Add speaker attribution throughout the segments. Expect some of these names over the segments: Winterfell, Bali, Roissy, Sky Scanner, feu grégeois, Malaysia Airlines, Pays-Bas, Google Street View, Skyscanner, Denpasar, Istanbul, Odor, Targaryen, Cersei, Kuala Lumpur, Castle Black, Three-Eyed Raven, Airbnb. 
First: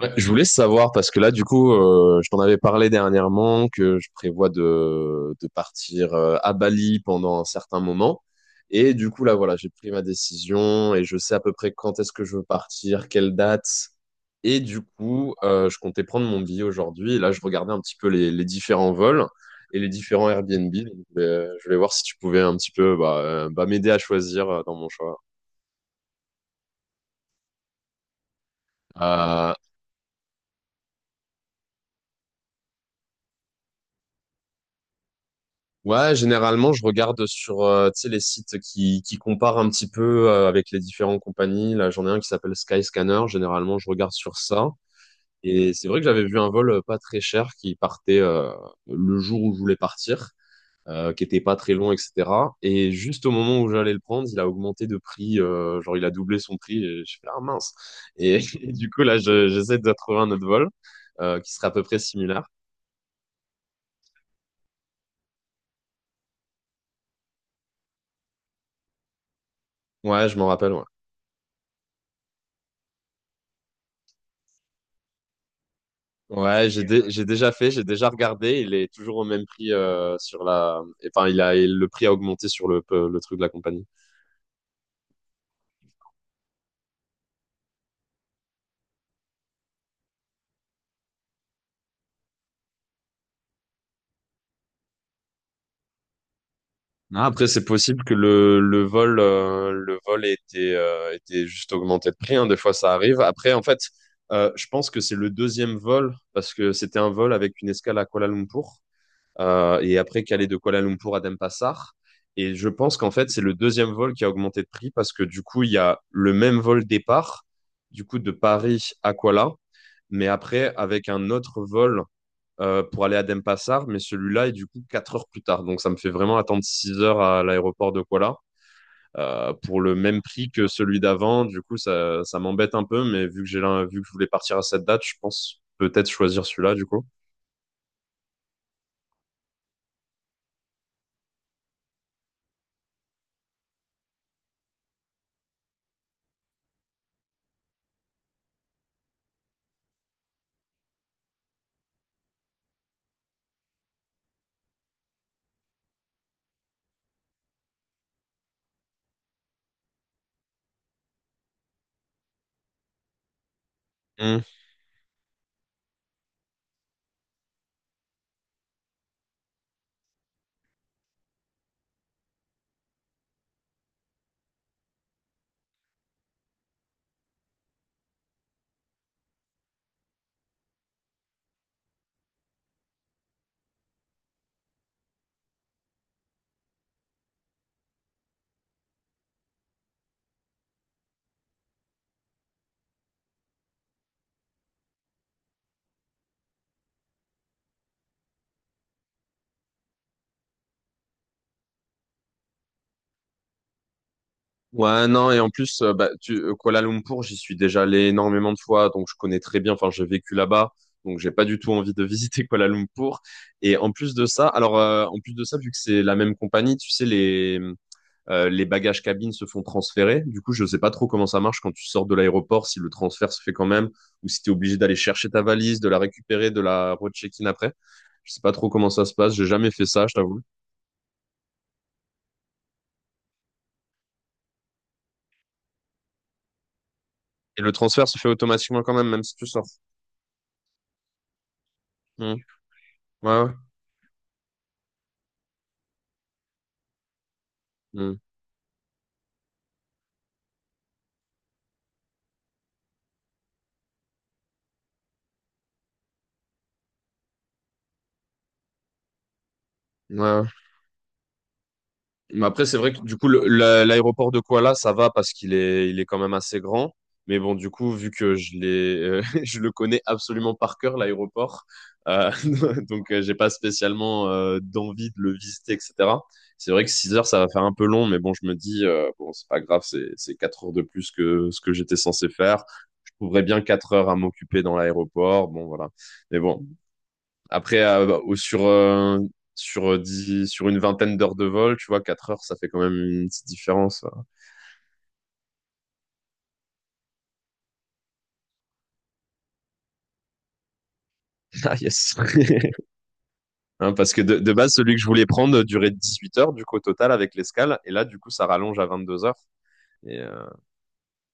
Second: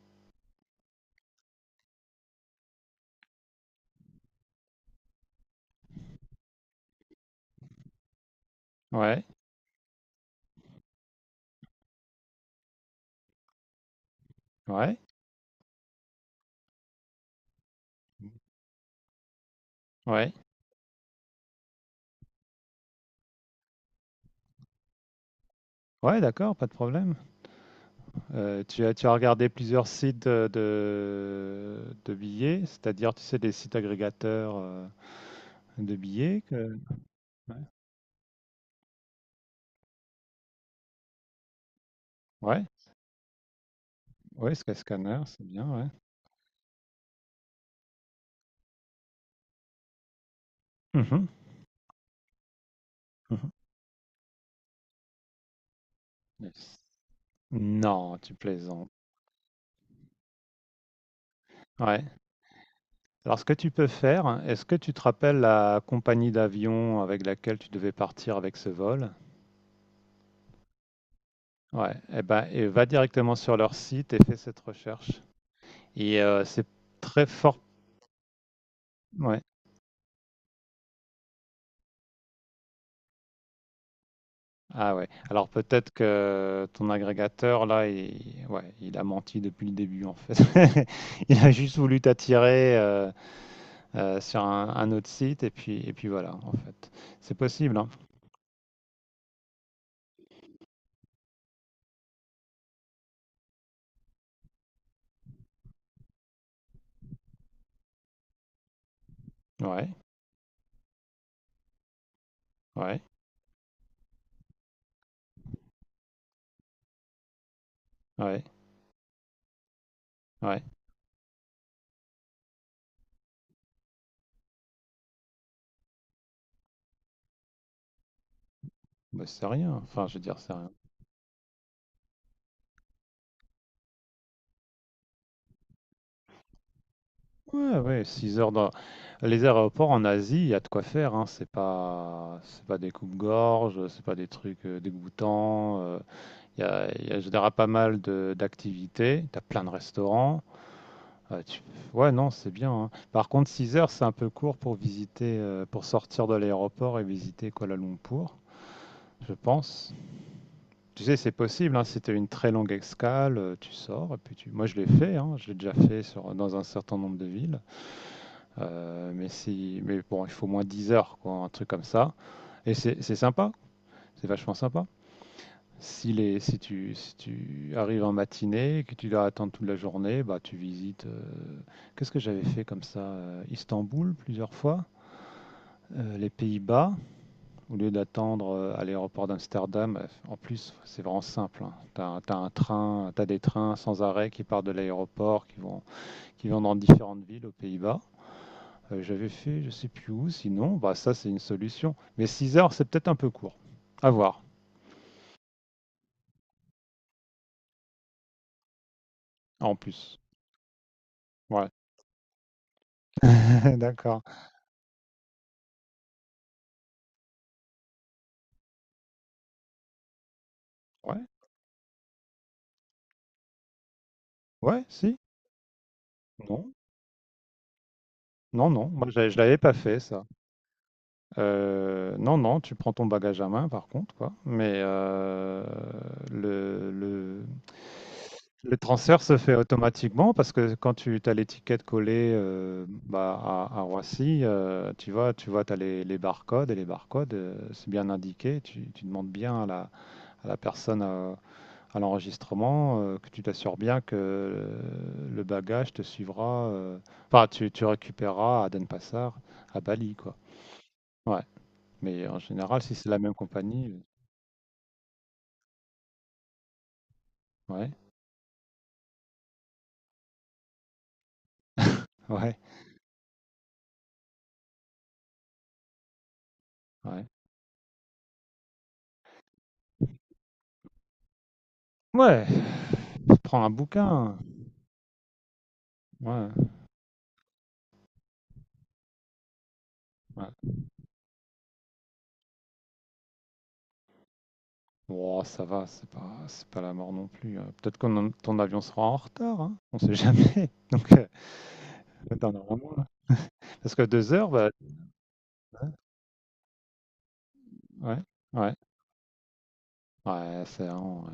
Speaker 1: Ouais, je voulais savoir parce que là, du coup, je t'en avais parlé dernièrement que je prévois de partir à Bali pendant un certain moment. Et du coup,
Speaker 2: Ouais,
Speaker 1: là, voilà, j'ai pris ma décision et je sais à peu près quand est-ce que je veux partir, quelle date. Et du
Speaker 2: ouais,
Speaker 1: coup, je comptais prendre mon billet aujourd'hui. Et là, je regardais un petit peu les différents vols et les différents
Speaker 2: ouais.
Speaker 1: Airbnb. Donc, je voulais voir si tu pouvais un petit peu m'aider à choisir dans mon choix.
Speaker 2: Ouais, d'accord, pas de problème. Tu as, regardé
Speaker 1: Euh,
Speaker 2: plusieurs sites de billets, c'est-à-dire, tu sais, des sites agrégateurs de
Speaker 1: Ouais,
Speaker 2: billets
Speaker 1: généralement,
Speaker 2: que...
Speaker 1: je regarde
Speaker 2: Ouais,
Speaker 1: sur tu sais, les sites qui comparent un petit peu avec les différentes compagnies. Là, j'en ai un qui s'appelle
Speaker 2: ouais,
Speaker 1: Skyscanner. Généralement, je regarde sur
Speaker 2: ouais,
Speaker 1: ça.
Speaker 2: Sky Scanner, c'est bien,
Speaker 1: Et
Speaker 2: ouais.
Speaker 1: c'est vrai que j'avais vu un vol pas très cher qui partait le jour où je voulais partir, qui
Speaker 2: Mhm,
Speaker 1: était pas très long, etc. Et juste au
Speaker 2: mhm.
Speaker 1: moment où j'allais le prendre, il a augmenté de prix. Genre, il a doublé son
Speaker 2: Yes.
Speaker 1: prix. Et je fais, ah mince.
Speaker 2: Non, tu
Speaker 1: Et du
Speaker 2: plaisantes.
Speaker 1: coup, là, j'essaie de trouver un autre vol qui serait à peu près
Speaker 2: Ouais.
Speaker 1: similaire.
Speaker 2: Alors, ce que tu peux faire, hein, est-ce que tu te rappelles la compagnie d'avion avec laquelle tu devais partir avec ce vol?
Speaker 1: Ouais, je m'en rappelle. Ouais.
Speaker 2: Ouais. Eh ben, et va directement sur leur site et fais cette recherche. Et c'est
Speaker 1: Ouais, j'ai
Speaker 2: très
Speaker 1: déjà
Speaker 2: fort.
Speaker 1: fait, j'ai déjà regardé. Il est toujours au
Speaker 2: Ouais.
Speaker 1: même prix sur la. Enfin, il a le prix a augmenté sur le truc de la compagnie.
Speaker 2: Ah ouais. Alors peut-être que ton agrégateur là, il, ouais, il a menti depuis le début en fait. Il a juste voulu t'attirer sur un autre site et puis voilà en fait.
Speaker 1: Non,
Speaker 2: C'est
Speaker 1: après, c'est
Speaker 2: possible, hein.
Speaker 1: possible que le vol le vol ait été était juste augmenté de prix. Hein. Des fois, ça arrive. Après, en fait, je pense que c'est le deuxième vol parce que c'était un vol avec une escale à Kuala Lumpur.
Speaker 2: Ouais,
Speaker 1: Et après Calais de Kuala Lumpur à Denpasar. Et je pense
Speaker 2: ouais,
Speaker 1: qu'en fait, c'est le deuxième vol qui a augmenté de prix parce que du coup, il y a le même vol départ, du coup, de
Speaker 2: ouais,
Speaker 1: Paris à Kuala, mais
Speaker 2: ouais.
Speaker 1: après, avec un autre vol pour aller à Denpasar, mais celui-là est du coup 4 heures plus tard. Donc, ça me fait vraiment attendre 6 heures à l'aéroport de Kuala.
Speaker 2: Bah, c'est rien.
Speaker 1: Pour le
Speaker 2: Enfin, je
Speaker 1: même
Speaker 2: veux dire,
Speaker 1: prix
Speaker 2: c'est
Speaker 1: que
Speaker 2: rien.
Speaker 1: celui d'avant, du coup, ça m'embête un peu, mais vu que vu que je voulais partir à cette date, je pense peut-être choisir celui-là, du coup.
Speaker 2: Ouais, ouais. 6 heures dans les aéroports en Asie, il y a de quoi faire. Hein. C'est pas des coupes-gorges, c'est pas des trucs dégoûtants. Il y a, je dirais, pas mal d'activités. Tu as plein de restaurants. Euh, tu- Ouais, non, c'est bien. Hein. Par contre, 6 heures, c'est un peu court pour visiter, pour sortir de l'aéroport et visiter Kuala Lumpur, je pense. Tu sais, c'est possible. Hein, si tu as une très longue escale, tu sors. Et puis
Speaker 1: Mm.
Speaker 2: Moi, je l'ai fait. Hein, je l'ai déjà fait dans un certain nombre de villes. Mais, si... mais bon, il faut au moins 10 heures, quoi, un truc comme ça. Et c'est sympa. C'est vachement sympa. Si tu arrives en matinée, et que tu dois attendre toute la journée, bah, tu visites. Qu'est-ce que j'avais fait comme ça Istanbul plusieurs fois, les Pays-Bas, au lieu d'attendre à l'aéroport d'Amsterdam. En plus, c'est vraiment simple. Tu as, un train, tu Des trains sans arrêt qui partent de l'aéroport, qui vont, dans différentes villes aux Pays-Bas. J'avais fait, je sais plus où, sinon, bah, ça, c'est une solution. Mais 6 heures, c'est peut-être un peu court. À voir,
Speaker 1: Ouais, non, et en plus, Kuala Lumpur, j'y suis déjà allé énormément de fois, donc je connais très bien,
Speaker 2: en
Speaker 1: enfin, j'ai
Speaker 2: plus.
Speaker 1: vécu là-bas, donc j'ai pas du
Speaker 2: Ouais,
Speaker 1: tout envie de visiter Kuala Lumpur. Et en plus
Speaker 2: d'accord.
Speaker 1: de ça, alors, en plus de ça, vu que c'est la même compagnie, tu sais, les bagages cabines se font transférer. Du coup, je sais pas trop
Speaker 2: Ouais,
Speaker 1: comment ça marche quand tu sors de l'aéroport, si le transfert se fait quand même, ou si t'es obligé
Speaker 2: ouais,
Speaker 1: d'aller
Speaker 2: si.
Speaker 1: chercher ta valise, de la récupérer, de
Speaker 2: Non,
Speaker 1: la recheck-in après. Je sais pas
Speaker 2: non,
Speaker 1: trop
Speaker 2: non,
Speaker 1: comment ça
Speaker 2: moi
Speaker 1: se
Speaker 2: je l'avais
Speaker 1: passe, j'ai jamais
Speaker 2: pas
Speaker 1: fait
Speaker 2: fait
Speaker 1: ça, je
Speaker 2: ça.
Speaker 1: t'avoue.
Speaker 2: Non, non, tu prends ton bagage à main par contre, quoi. Mais le, le,
Speaker 1: Et le transfert se fait
Speaker 2: le
Speaker 1: automatiquement quand même, même
Speaker 2: transfert
Speaker 1: si
Speaker 2: se
Speaker 1: tu
Speaker 2: fait
Speaker 1: sors.
Speaker 2: automatiquement parce que quand tu as l'étiquette collée
Speaker 1: Hmm.
Speaker 2: bah,
Speaker 1: Ouais, ouais.
Speaker 2: à Roissy, tu vois, tu as les barcodes c'est bien
Speaker 1: Hmm.
Speaker 2: indiqué. Tu demandes bien à la personne à l'enregistrement, que tu t'assures bien que le bagage te suivra, enfin tu récupéreras à Denpasar, à Bali,
Speaker 1: Ouais,
Speaker 2: quoi.
Speaker 1: ouais.
Speaker 2: Ouais. Mais en
Speaker 1: Mais après, c'est
Speaker 2: général,
Speaker 1: vrai
Speaker 2: si
Speaker 1: que
Speaker 2: c'est
Speaker 1: du
Speaker 2: la
Speaker 1: coup,
Speaker 2: même compagnie,
Speaker 1: l'aéroport de Kuala, ça va parce qu'il est, il est quand même assez grand. Mais bon, du coup,
Speaker 2: ouais,
Speaker 1: vu que je le connais absolument par cœur, l'aéroport, euh,
Speaker 2: ouais,
Speaker 1: donc j'ai pas spécialement d'envie de le visiter, etc. C'est vrai que 6 heures,
Speaker 2: ouais.
Speaker 1: ça va faire un peu long, mais bon, je me dis, bon, c'est pas grave, c'est 4 heures de plus que ce que j'étais censé
Speaker 2: Ouais,
Speaker 1: faire. Je trouverais bien
Speaker 2: prends un
Speaker 1: 4 heures à
Speaker 2: bouquin.
Speaker 1: m'occuper dans l'aéroport. Bon, voilà. Mais
Speaker 2: Ouais,
Speaker 1: bon, après, sur
Speaker 2: ouais.
Speaker 1: une vingtaine d'heures de vol, tu vois, 4 heures, ça fait quand même une petite différence.
Speaker 2: Oh, ça va, c'est pas, la mort non plus. Peut-être que ton avion sera en retard, hein, on sait jamais. Donc,
Speaker 1: Ah, yes.
Speaker 2: t'en auras moins.
Speaker 1: Hein,
Speaker 2: Parce que
Speaker 1: parce que
Speaker 2: deux heures,
Speaker 1: de
Speaker 2: bah,
Speaker 1: base, celui que je voulais prendre durait 18 heures, du coup, au total, avec l'escale. Et là, du
Speaker 2: ouais,
Speaker 1: coup, ça
Speaker 2: ouais,
Speaker 1: rallonge à 22 heures. Et, euh,
Speaker 2: ouais, c'est vraiment,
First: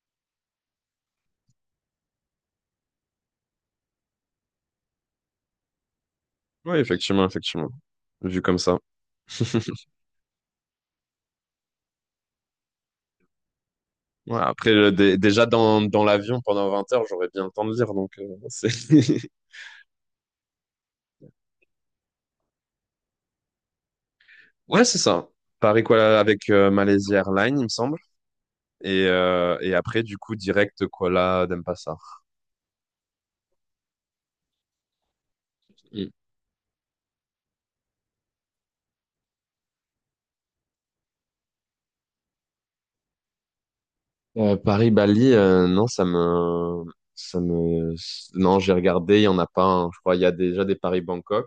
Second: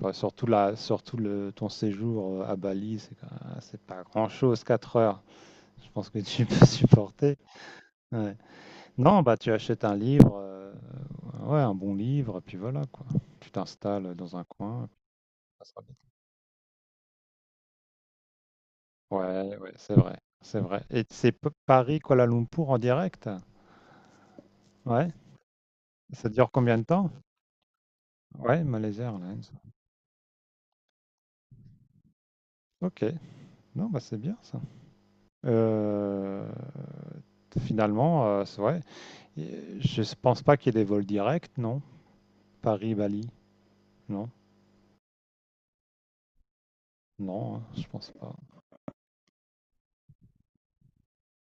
Speaker 2: bah, surtout là, ton séjour à Bali, c'est quand ah, c'est pas grand-chose, 4 heures. Je pense que tu peux
Speaker 1: ouais, effectivement,
Speaker 2: supporter.
Speaker 1: effectivement.
Speaker 2: Ouais.
Speaker 1: Vu comme ça.
Speaker 2: Non, bah tu achètes un livre, ouais, un bon livre, et puis voilà quoi. Tu t'installes dans
Speaker 1: Ouais,
Speaker 2: un
Speaker 1: après,
Speaker 2: coin. Et puis
Speaker 1: déjà
Speaker 2: ça sera bien.
Speaker 1: dans l'avion pendant 20 heures, j'aurais bien le temps de lire. Donc, c'est...
Speaker 2: Ouais, ouais, c'est vrai, c'est vrai. Et c'est Paris-Kuala Lumpur en direct?
Speaker 1: Ouais, c'est
Speaker 2: Ouais.
Speaker 1: ça. Paris Kuala
Speaker 2: Ça
Speaker 1: avec
Speaker 2: dure combien de temps?
Speaker 1: Malaysia Airlines, il me semble.
Speaker 2: Ouais, Malaysia Airlines.
Speaker 1: Et après, du coup, direct Kuala Denpasar.
Speaker 2: Ok. Non, bah c'est bien ça. Euh, Finalement, ouais, et je ne pense pas qu'il y ait des vols directs, non? Paris-Bali, non?
Speaker 1: Paris-Bali, non, ça
Speaker 2: Non, hein, je
Speaker 1: me,
Speaker 2: pense pas.
Speaker 1: non, j'ai regardé, il y en a pas un. Je crois, il y a déjà des Paris-Bangkok.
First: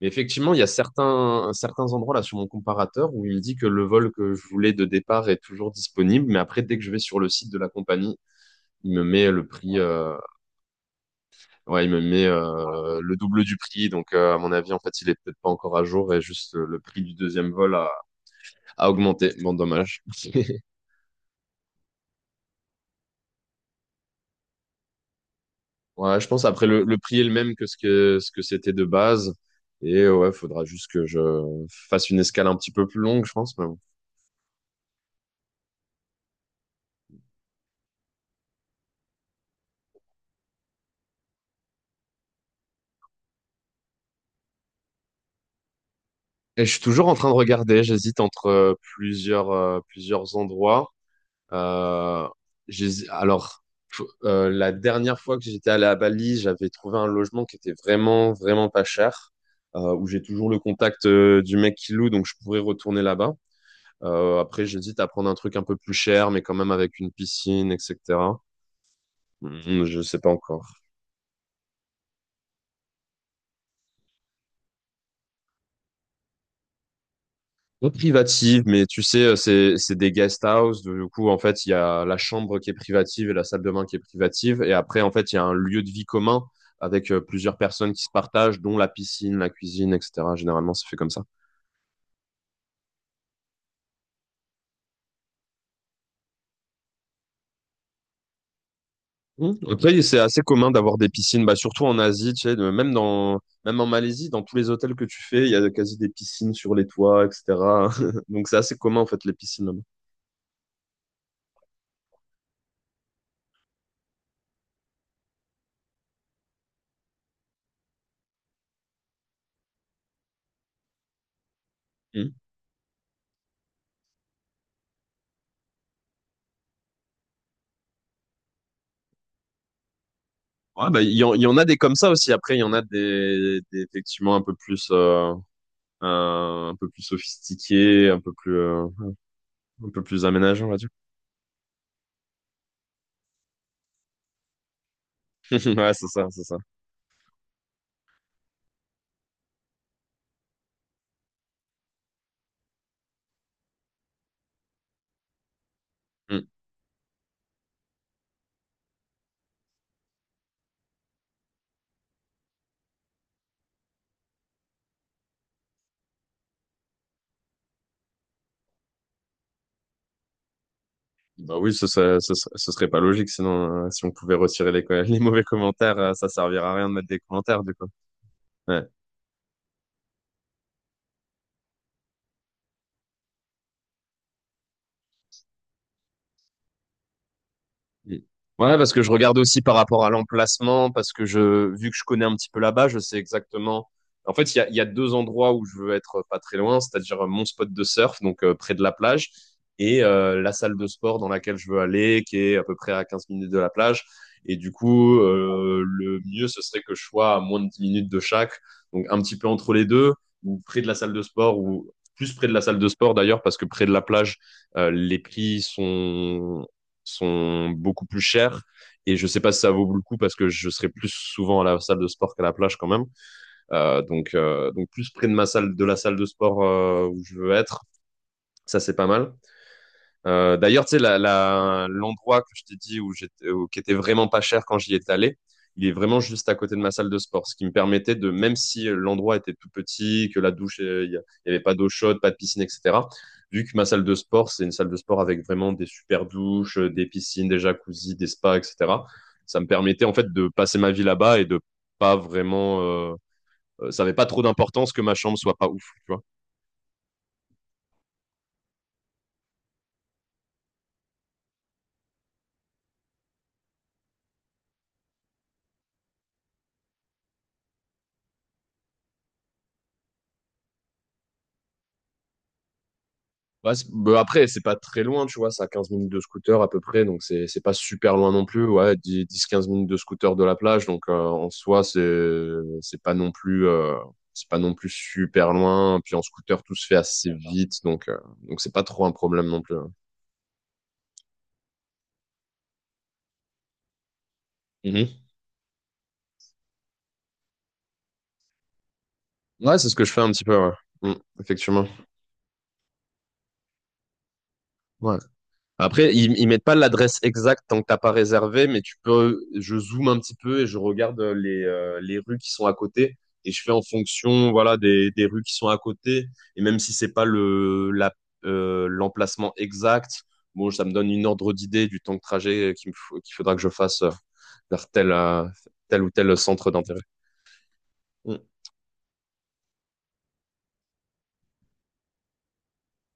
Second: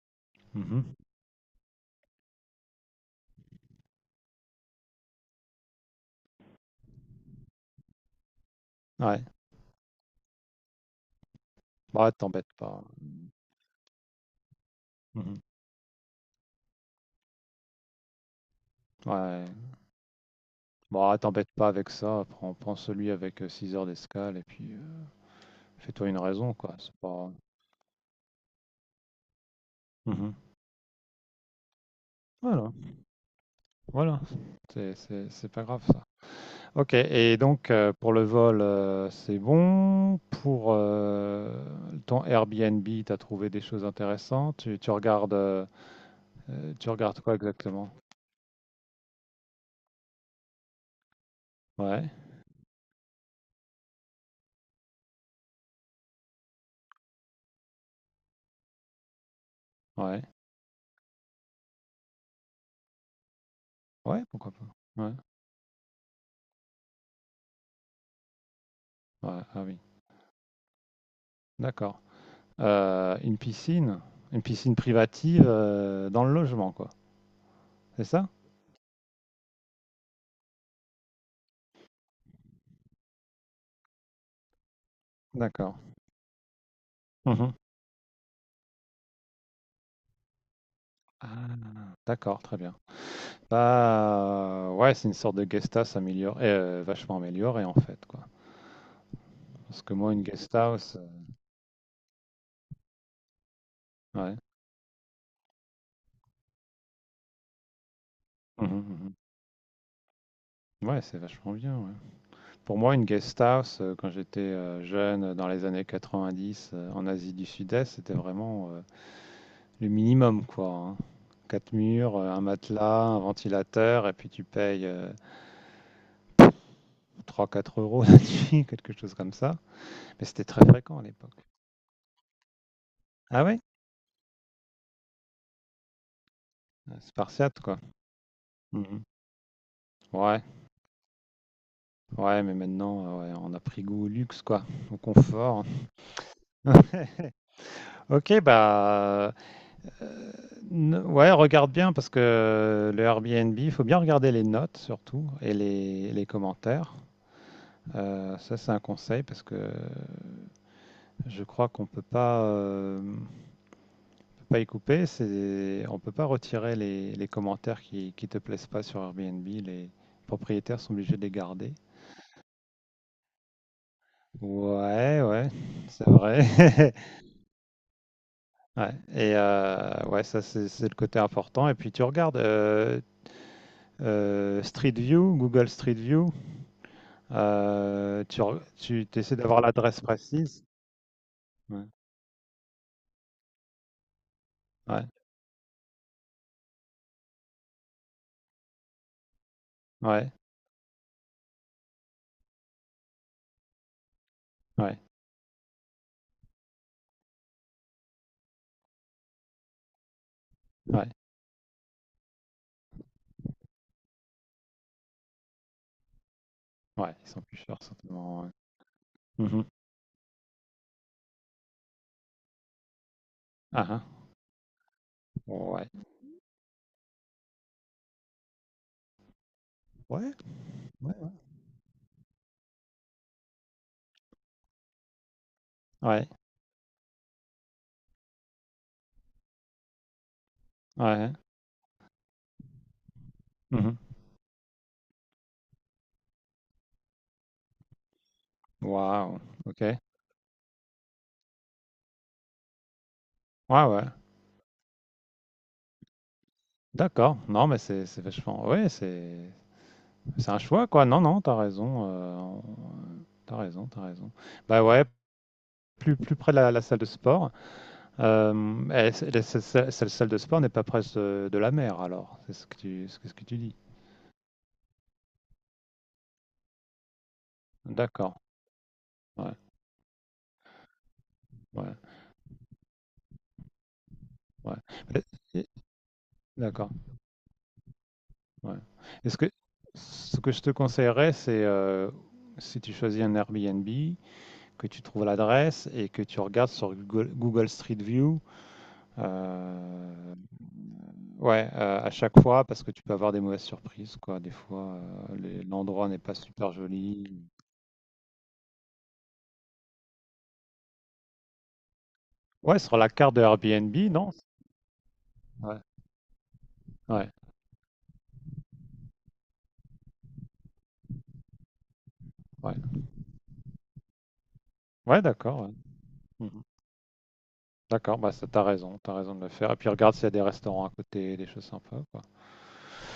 Speaker 1: Mais effectivement, il y a
Speaker 2: Mhm.
Speaker 1: certains endroits là sur mon comparateur où il me dit que le vol que je voulais de départ est toujours disponible, mais après, dès que je vais sur le site de la compagnie, il me
Speaker 2: Ouais,
Speaker 1: met le prix, ouais, il me
Speaker 2: bah
Speaker 1: met
Speaker 2: t'embête pas.
Speaker 1: le double du prix. Donc, à mon avis, en fait, il est peut-être
Speaker 2: Mhm.
Speaker 1: pas encore à jour et juste le prix du deuxième a augmenté.
Speaker 2: Ouais,
Speaker 1: Bon, dommage.
Speaker 2: bah t'embête pas avec ça. Prends celui avec 6 heures d'escale et puis fais-toi une
Speaker 1: Ouais, je pense
Speaker 2: raison,
Speaker 1: après
Speaker 2: quoi. C'est
Speaker 1: le prix est le
Speaker 2: pas.
Speaker 1: même que ce que ce que c'était de base. Et ouais,
Speaker 2: Mhm.
Speaker 1: faudra juste que je fasse une escale un petit
Speaker 2: Voilà,
Speaker 1: peu plus longue, je pense. Mais bon.
Speaker 2: voilà. C'est pas grave ça. Ok, et donc pour le vol, c'est bon. Pour ton Airbnb, t'as trouvé des choses intéressantes. Tu, tu regardes, euh,
Speaker 1: Et je
Speaker 2: euh,
Speaker 1: suis
Speaker 2: tu
Speaker 1: toujours en
Speaker 2: regardes
Speaker 1: train de
Speaker 2: quoi
Speaker 1: regarder,
Speaker 2: exactement?
Speaker 1: j'hésite entre plusieurs endroits.
Speaker 2: Ouais,
Speaker 1: Euh, j'hési- alors la dernière fois que j'étais allé à Bali, j'avais trouvé un logement qui était vraiment pas cher, où j'ai
Speaker 2: ouais,
Speaker 1: toujours le contact du mec qui loue, donc je pourrais retourner là-bas.
Speaker 2: ouais, pourquoi
Speaker 1: Après,
Speaker 2: pas.
Speaker 1: j'hésite à
Speaker 2: Ouais,
Speaker 1: prendre un truc un peu plus cher, mais quand même avec une piscine, etc.
Speaker 2: ouais, ah oui,
Speaker 1: Mmh, je sais pas encore.
Speaker 2: d'accord. Une piscine, privative dans le logement, quoi.
Speaker 1: Pas
Speaker 2: C'est ça?
Speaker 1: privative, mais tu sais, c'est des guest house. Du coup, en fait, il y a la chambre qui est privative et la salle de bain qui est privative. Et après, en fait, il y a un
Speaker 2: D'accord.
Speaker 1: lieu de vie commun avec plusieurs
Speaker 2: Mhm.
Speaker 1: personnes qui se partagent, dont la piscine, la cuisine, etc. Généralement, c'est fait comme ça.
Speaker 2: Ah, d'accord, très bien. Bah, ouais, c'est une sorte de guest house améliorée, vachement améliorée en fait, quoi.
Speaker 1: Mmh.
Speaker 2: Parce que
Speaker 1: Après,
Speaker 2: moi,
Speaker 1: c'est
Speaker 2: une
Speaker 1: assez
Speaker 2: guest
Speaker 1: commun
Speaker 2: house,
Speaker 1: d'avoir des piscines, bah, surtout en Asie, tu sais, même en Malaisie,
Speaker 2: ouais.
Speaker 1: dans tous les hôtels que tu fais, il y a quasi des piscines sur les toits, etc. Donc, c'est assez commun, en
Speaker 2: Mhm,
Speaker 1: fait, les piscines là-bas.
Speaker 2: mhm. Ouais, c'est vachement bien, ouais. Pour moi, une guest house, quand j'étais jeune, dans les années 90, en Asie du Sud-Est, c'était vraiment le minimum, quoi. Hein. Quatre murs, un matelas, un ventilateur, et puis tu payes trois quatre euros la nuit, quelque chose comme ça. Mais c'était très
Speaker 1: Ouais,
Speaker 2: fréquent à
Speaker 1: bah,
Speaker 2: l'époque.
Speaker 1: il y en a des comme ça aussi. Après, il y en a
Speaker 2: Ah ouais?
Speaker 1: des effectivement un peu plus, un peu plus
Speaker 2: Spartiate, quoi.
Speaker 1: sophistiqués,
Speaker 2: Mhm.
Speaker 1: un peu plus
Speaker 2: Ouais,
Speaker 1: aménagés, on va dire.
Speaker 2: ouais, mais maintenant, ouais, on a pris goût au luxe, quoi, au confort.
Speaker 1: Ouais, c'est ça, c'est ça.
Speaker 2: Ok, bah, ouais, regarde bien parce que le Airbnb, il faut bien regarder les notes surtout et les
Speaker 1: Mm.
Speaker 2: commentaires. Ça, c'est un conseil parce que je crois qu'on peut pas. Pas y couper, c'est on peut pas retirer les commentaires qui te plaisent pas sur Airbnb. Les propriétaires sont obligés de les
Speaker 1: Bah oui,
Speaker 2: garder.
Speaker 1: ce serait ce serait pas logique sinon. Si on pouvait retirer les
Speaker 2: Ouais,
Speaker 1: mauvais
Speaker 2: ouais,
Speaker 1: commentaires,
Speaker 2: c'est
Speaker 1: ça servirait à rien
Speaker 2: vrai.
Speaker 1: de mettre des commentaires, du coup. Ouais.
Speaker 2: Ouais. Et ouais, ça c'est le côté important. Et puis tu regardes Street View, Google Street View.
Speaker 1: Mm.
Speaker 2: euh, tu re-
Speaker 1: Ouais, parce que
Speaker 2: tu
Speaker 1: je
Speaker 2: essaies
Speaker 1: regarde
Speaker 2: d'avoir
Speaker 1: aussi par
Speaker 2: l'adresse
Speaker 1: rapport à
Speaker 2: précise.
Speaker 1: l'emplacement, parce que je,
Speaker 2: Ouais,
Speaker 1: vu que je connais un petit peu là-bas, je sais exactement. En fait, il y a
Speaker 2: ouais,
Speaker 1: deux endroits où je veux être pas très loin, c'est-à-dire mon spot de surf, donc près de la plage, et
Speaker 2: ouais,
Speaker 1: la salle de sport dans laquelle je veux aller, qui est à peu près à 15 minutes de la plage. Et du
Speaker 2: ouais,
Speaker 1: coup, le mieux, ce serait que je sois à moins de 10 minutes de chaque, donc un petit peu entre les deux, ou près de la
Speaker 2: ouais,
Speaker 1: salle de sport, ou plus près de la salle de sport d'ailleurs, parce que près de la plage, les prix sont
Speaker 2: ouais, ils sont plus
Speaker 1: sont
Speaker 2: chers
Speaker 1: beaucoup plus
Speaker 2: certainement. Ouais.
Speaker 1: chères. Et je sais pas si
Speaker 2: Mhm.
Speaker 1: ça vaut le coup parce que je serai plus souvent à la salle de sport qu'à la plage quand même.
Speaker 2: Ah, ah.
Speaker 1: Donc plus près de ma salle, de
Speaker 2: Ouais,
Speaker 1: la salle de sport où je veux être, ça c'est pas mal.
Speaker 2: ouais,
Speaker 1: D'ailleurs, tu sais,
Speaker 2: ouais,
Speaker 1: l'endroit que je t'ai dit où j'étais, qui était vraiment pas cher quand j'y étais allé, il est vraiment
Speaker 2: ouais,
Speaker 1: juste à côté de ma salle de sport, ce qui me permettait de, même si l'endroit était tout petit, que la douche,
Speaker 2: ouais.
Speaker 1: il y avait pas d'eau chaude, pas de piscine, etc. Vu que ma
Speaker 2: Mhm.
Speaker 1: salle de sport, c'est une salle de sport avec vraiment des super douches, des piscines, des jacuzzis, des spas, etc.
Speaker 2: Wow,
Speaker 1: Ça me
Speaker 2: ok. Ouais,
Speaker 1: permettait en fait de passer ma vie là-bas et de pas vraiment ça
Speaker 2: ouais.
Speaker 1: n'avait pas trop d'importance que ma chambre soit pas ouf, tu vois.
Speaker 2: D'accord. Non, mais c'est vachement. Ouais, c'est un choix, quoi. Non, non, t'as raison. T'as raison, t'as raison. Bah ouais, plus près la salle de sport. Euh, cette salle de sport n'est pas près de la mer, alors. C'est ce que tu
Speaker 1: Bah,
Speaker 2: dis.
Speaker 1: bah, après, c'est pas très loin, tu vois, c'est à 15 minutes de scooter à peu près, donc c'est pas super loin
Speaker 2: D'accord.
Speaker 1: non plus, ouais, dix
Speaker 2: Ouais,
Speaker 1: quinze minutes de scooter de la plage, donc en soi,
Speaker 2: ouais,
Speaker 1: c'est pas non plus c'est pas non
Speaker 2: ouais.
Speaker 1: plus
Speaker 2: Mais-
Speaker 1: super
Speaker 2: et-
Speaker 1: loin, puis en scooter, tout se
Speaker 2: D'accord.
Speaker 1: fait assez vite, donc c'est
Speaker 2: Ouais.
Speaker 1: pas trop un
Speaker 2: Est-ce
Speaker 1: problème
Speaker 2: que
Speaker 1: non plus. Hein.
Speaker 2: Ce que je te conseillerais, c'est si tu choisis un Airbnb. Que tu
Speaker 1: Mhm.
Speaker 2: trouves l'adresse et que tu regardes sur Google Street View.
Speaker 1: Ouais, c'est ce que je fais un
Speaker 2: euh,
Speaker 1: petit peu, ouais. Mm,
Speaker 2: ouais,
Speaker 1: effectivement.
Speaker 2: à chaque fois, parce que tu peux avoir des mauvaises surprises, quoi. Des fois,
Speaker 1: Ouais.
Speaker 2: l'endroit
Speaker 1: Après,
Speaker 2: n'est pas
Speaker 1: ils mettent
Speaker 2: super
Speaker 1: pas l'adresse
Speaker 2: joli.
Speaker 1: exacte tant que t'as pas réservé, mais tu peux, je zoome un petit peu et je regarde les rues qui sont à
Speaker 2: Ouais, sur la
Speaker 1: côté
Speaker 2: carte de
Speaker 1: et je fais en
Speaker 2: Airbnb, non?
Speaker 1: fonction, voilà, des rues qui sont à
Speaker 2: Ouais,
Speaker 1: côté. Et même si c'est pas
Speaker 2: ouais,
Speaker 1: l'emplacement exact, bon, ça me donne une ordre d'idée du temps de trajet
Speaker 2: ouais.
Speaker 1: qu'il faudra que je fasse vers tel,
Speaker 2: Ouais,
Speaker 1: euh,
Speaker 2: d'accord. Ouais.
Speaker 1: tel ou tel
Speaker 2: Mhm.
Speaker 1: centre d'intérêt.
Speaker 2: D'accord, bah
Speaker 1: Mm.
Speaker 2: ça, t'as raison, de le faire. Et puis regarde s'il y a des restaurants à côté, des choses sympas, quoi.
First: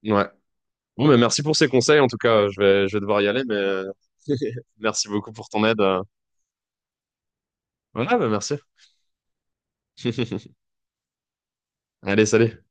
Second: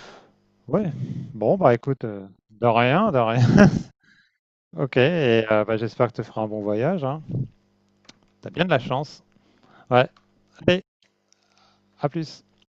Speaker 1: Ouais.
Speaker 2: Ouais.
Speaker 1: Bon, mais merci pour
Speaker 2: Bon,
Speaker 1: ces
Speaker 2: bah
Speaker 1: conseils.
Speaker 2: écoute,
Speaker 1: En tout cas,
Speaker 2: de
Speaker 1: je vais
Speaker 2: rien, de
Speaker 1: devoir y aller,
Speaker 2: rien.
Speaker 1: mais
Speaker 2: Ok,
Speaker 1: merci beaucoup
Speaker 2: et
Speaker 1: pour ton
Speaker 2: bah,
Speaker 1: aide.
Speaker 2: j'espère que tu feras un bon voyage, hein.
Speaker 1: Voilà, bah
Speaker 2: T'as
Speaker 1: merci.
Speaker 2: bien de la chance. Ouais. Allez. À
Speaker 1: Allez,
Speaker 2: plus.
Speaker 1: salut.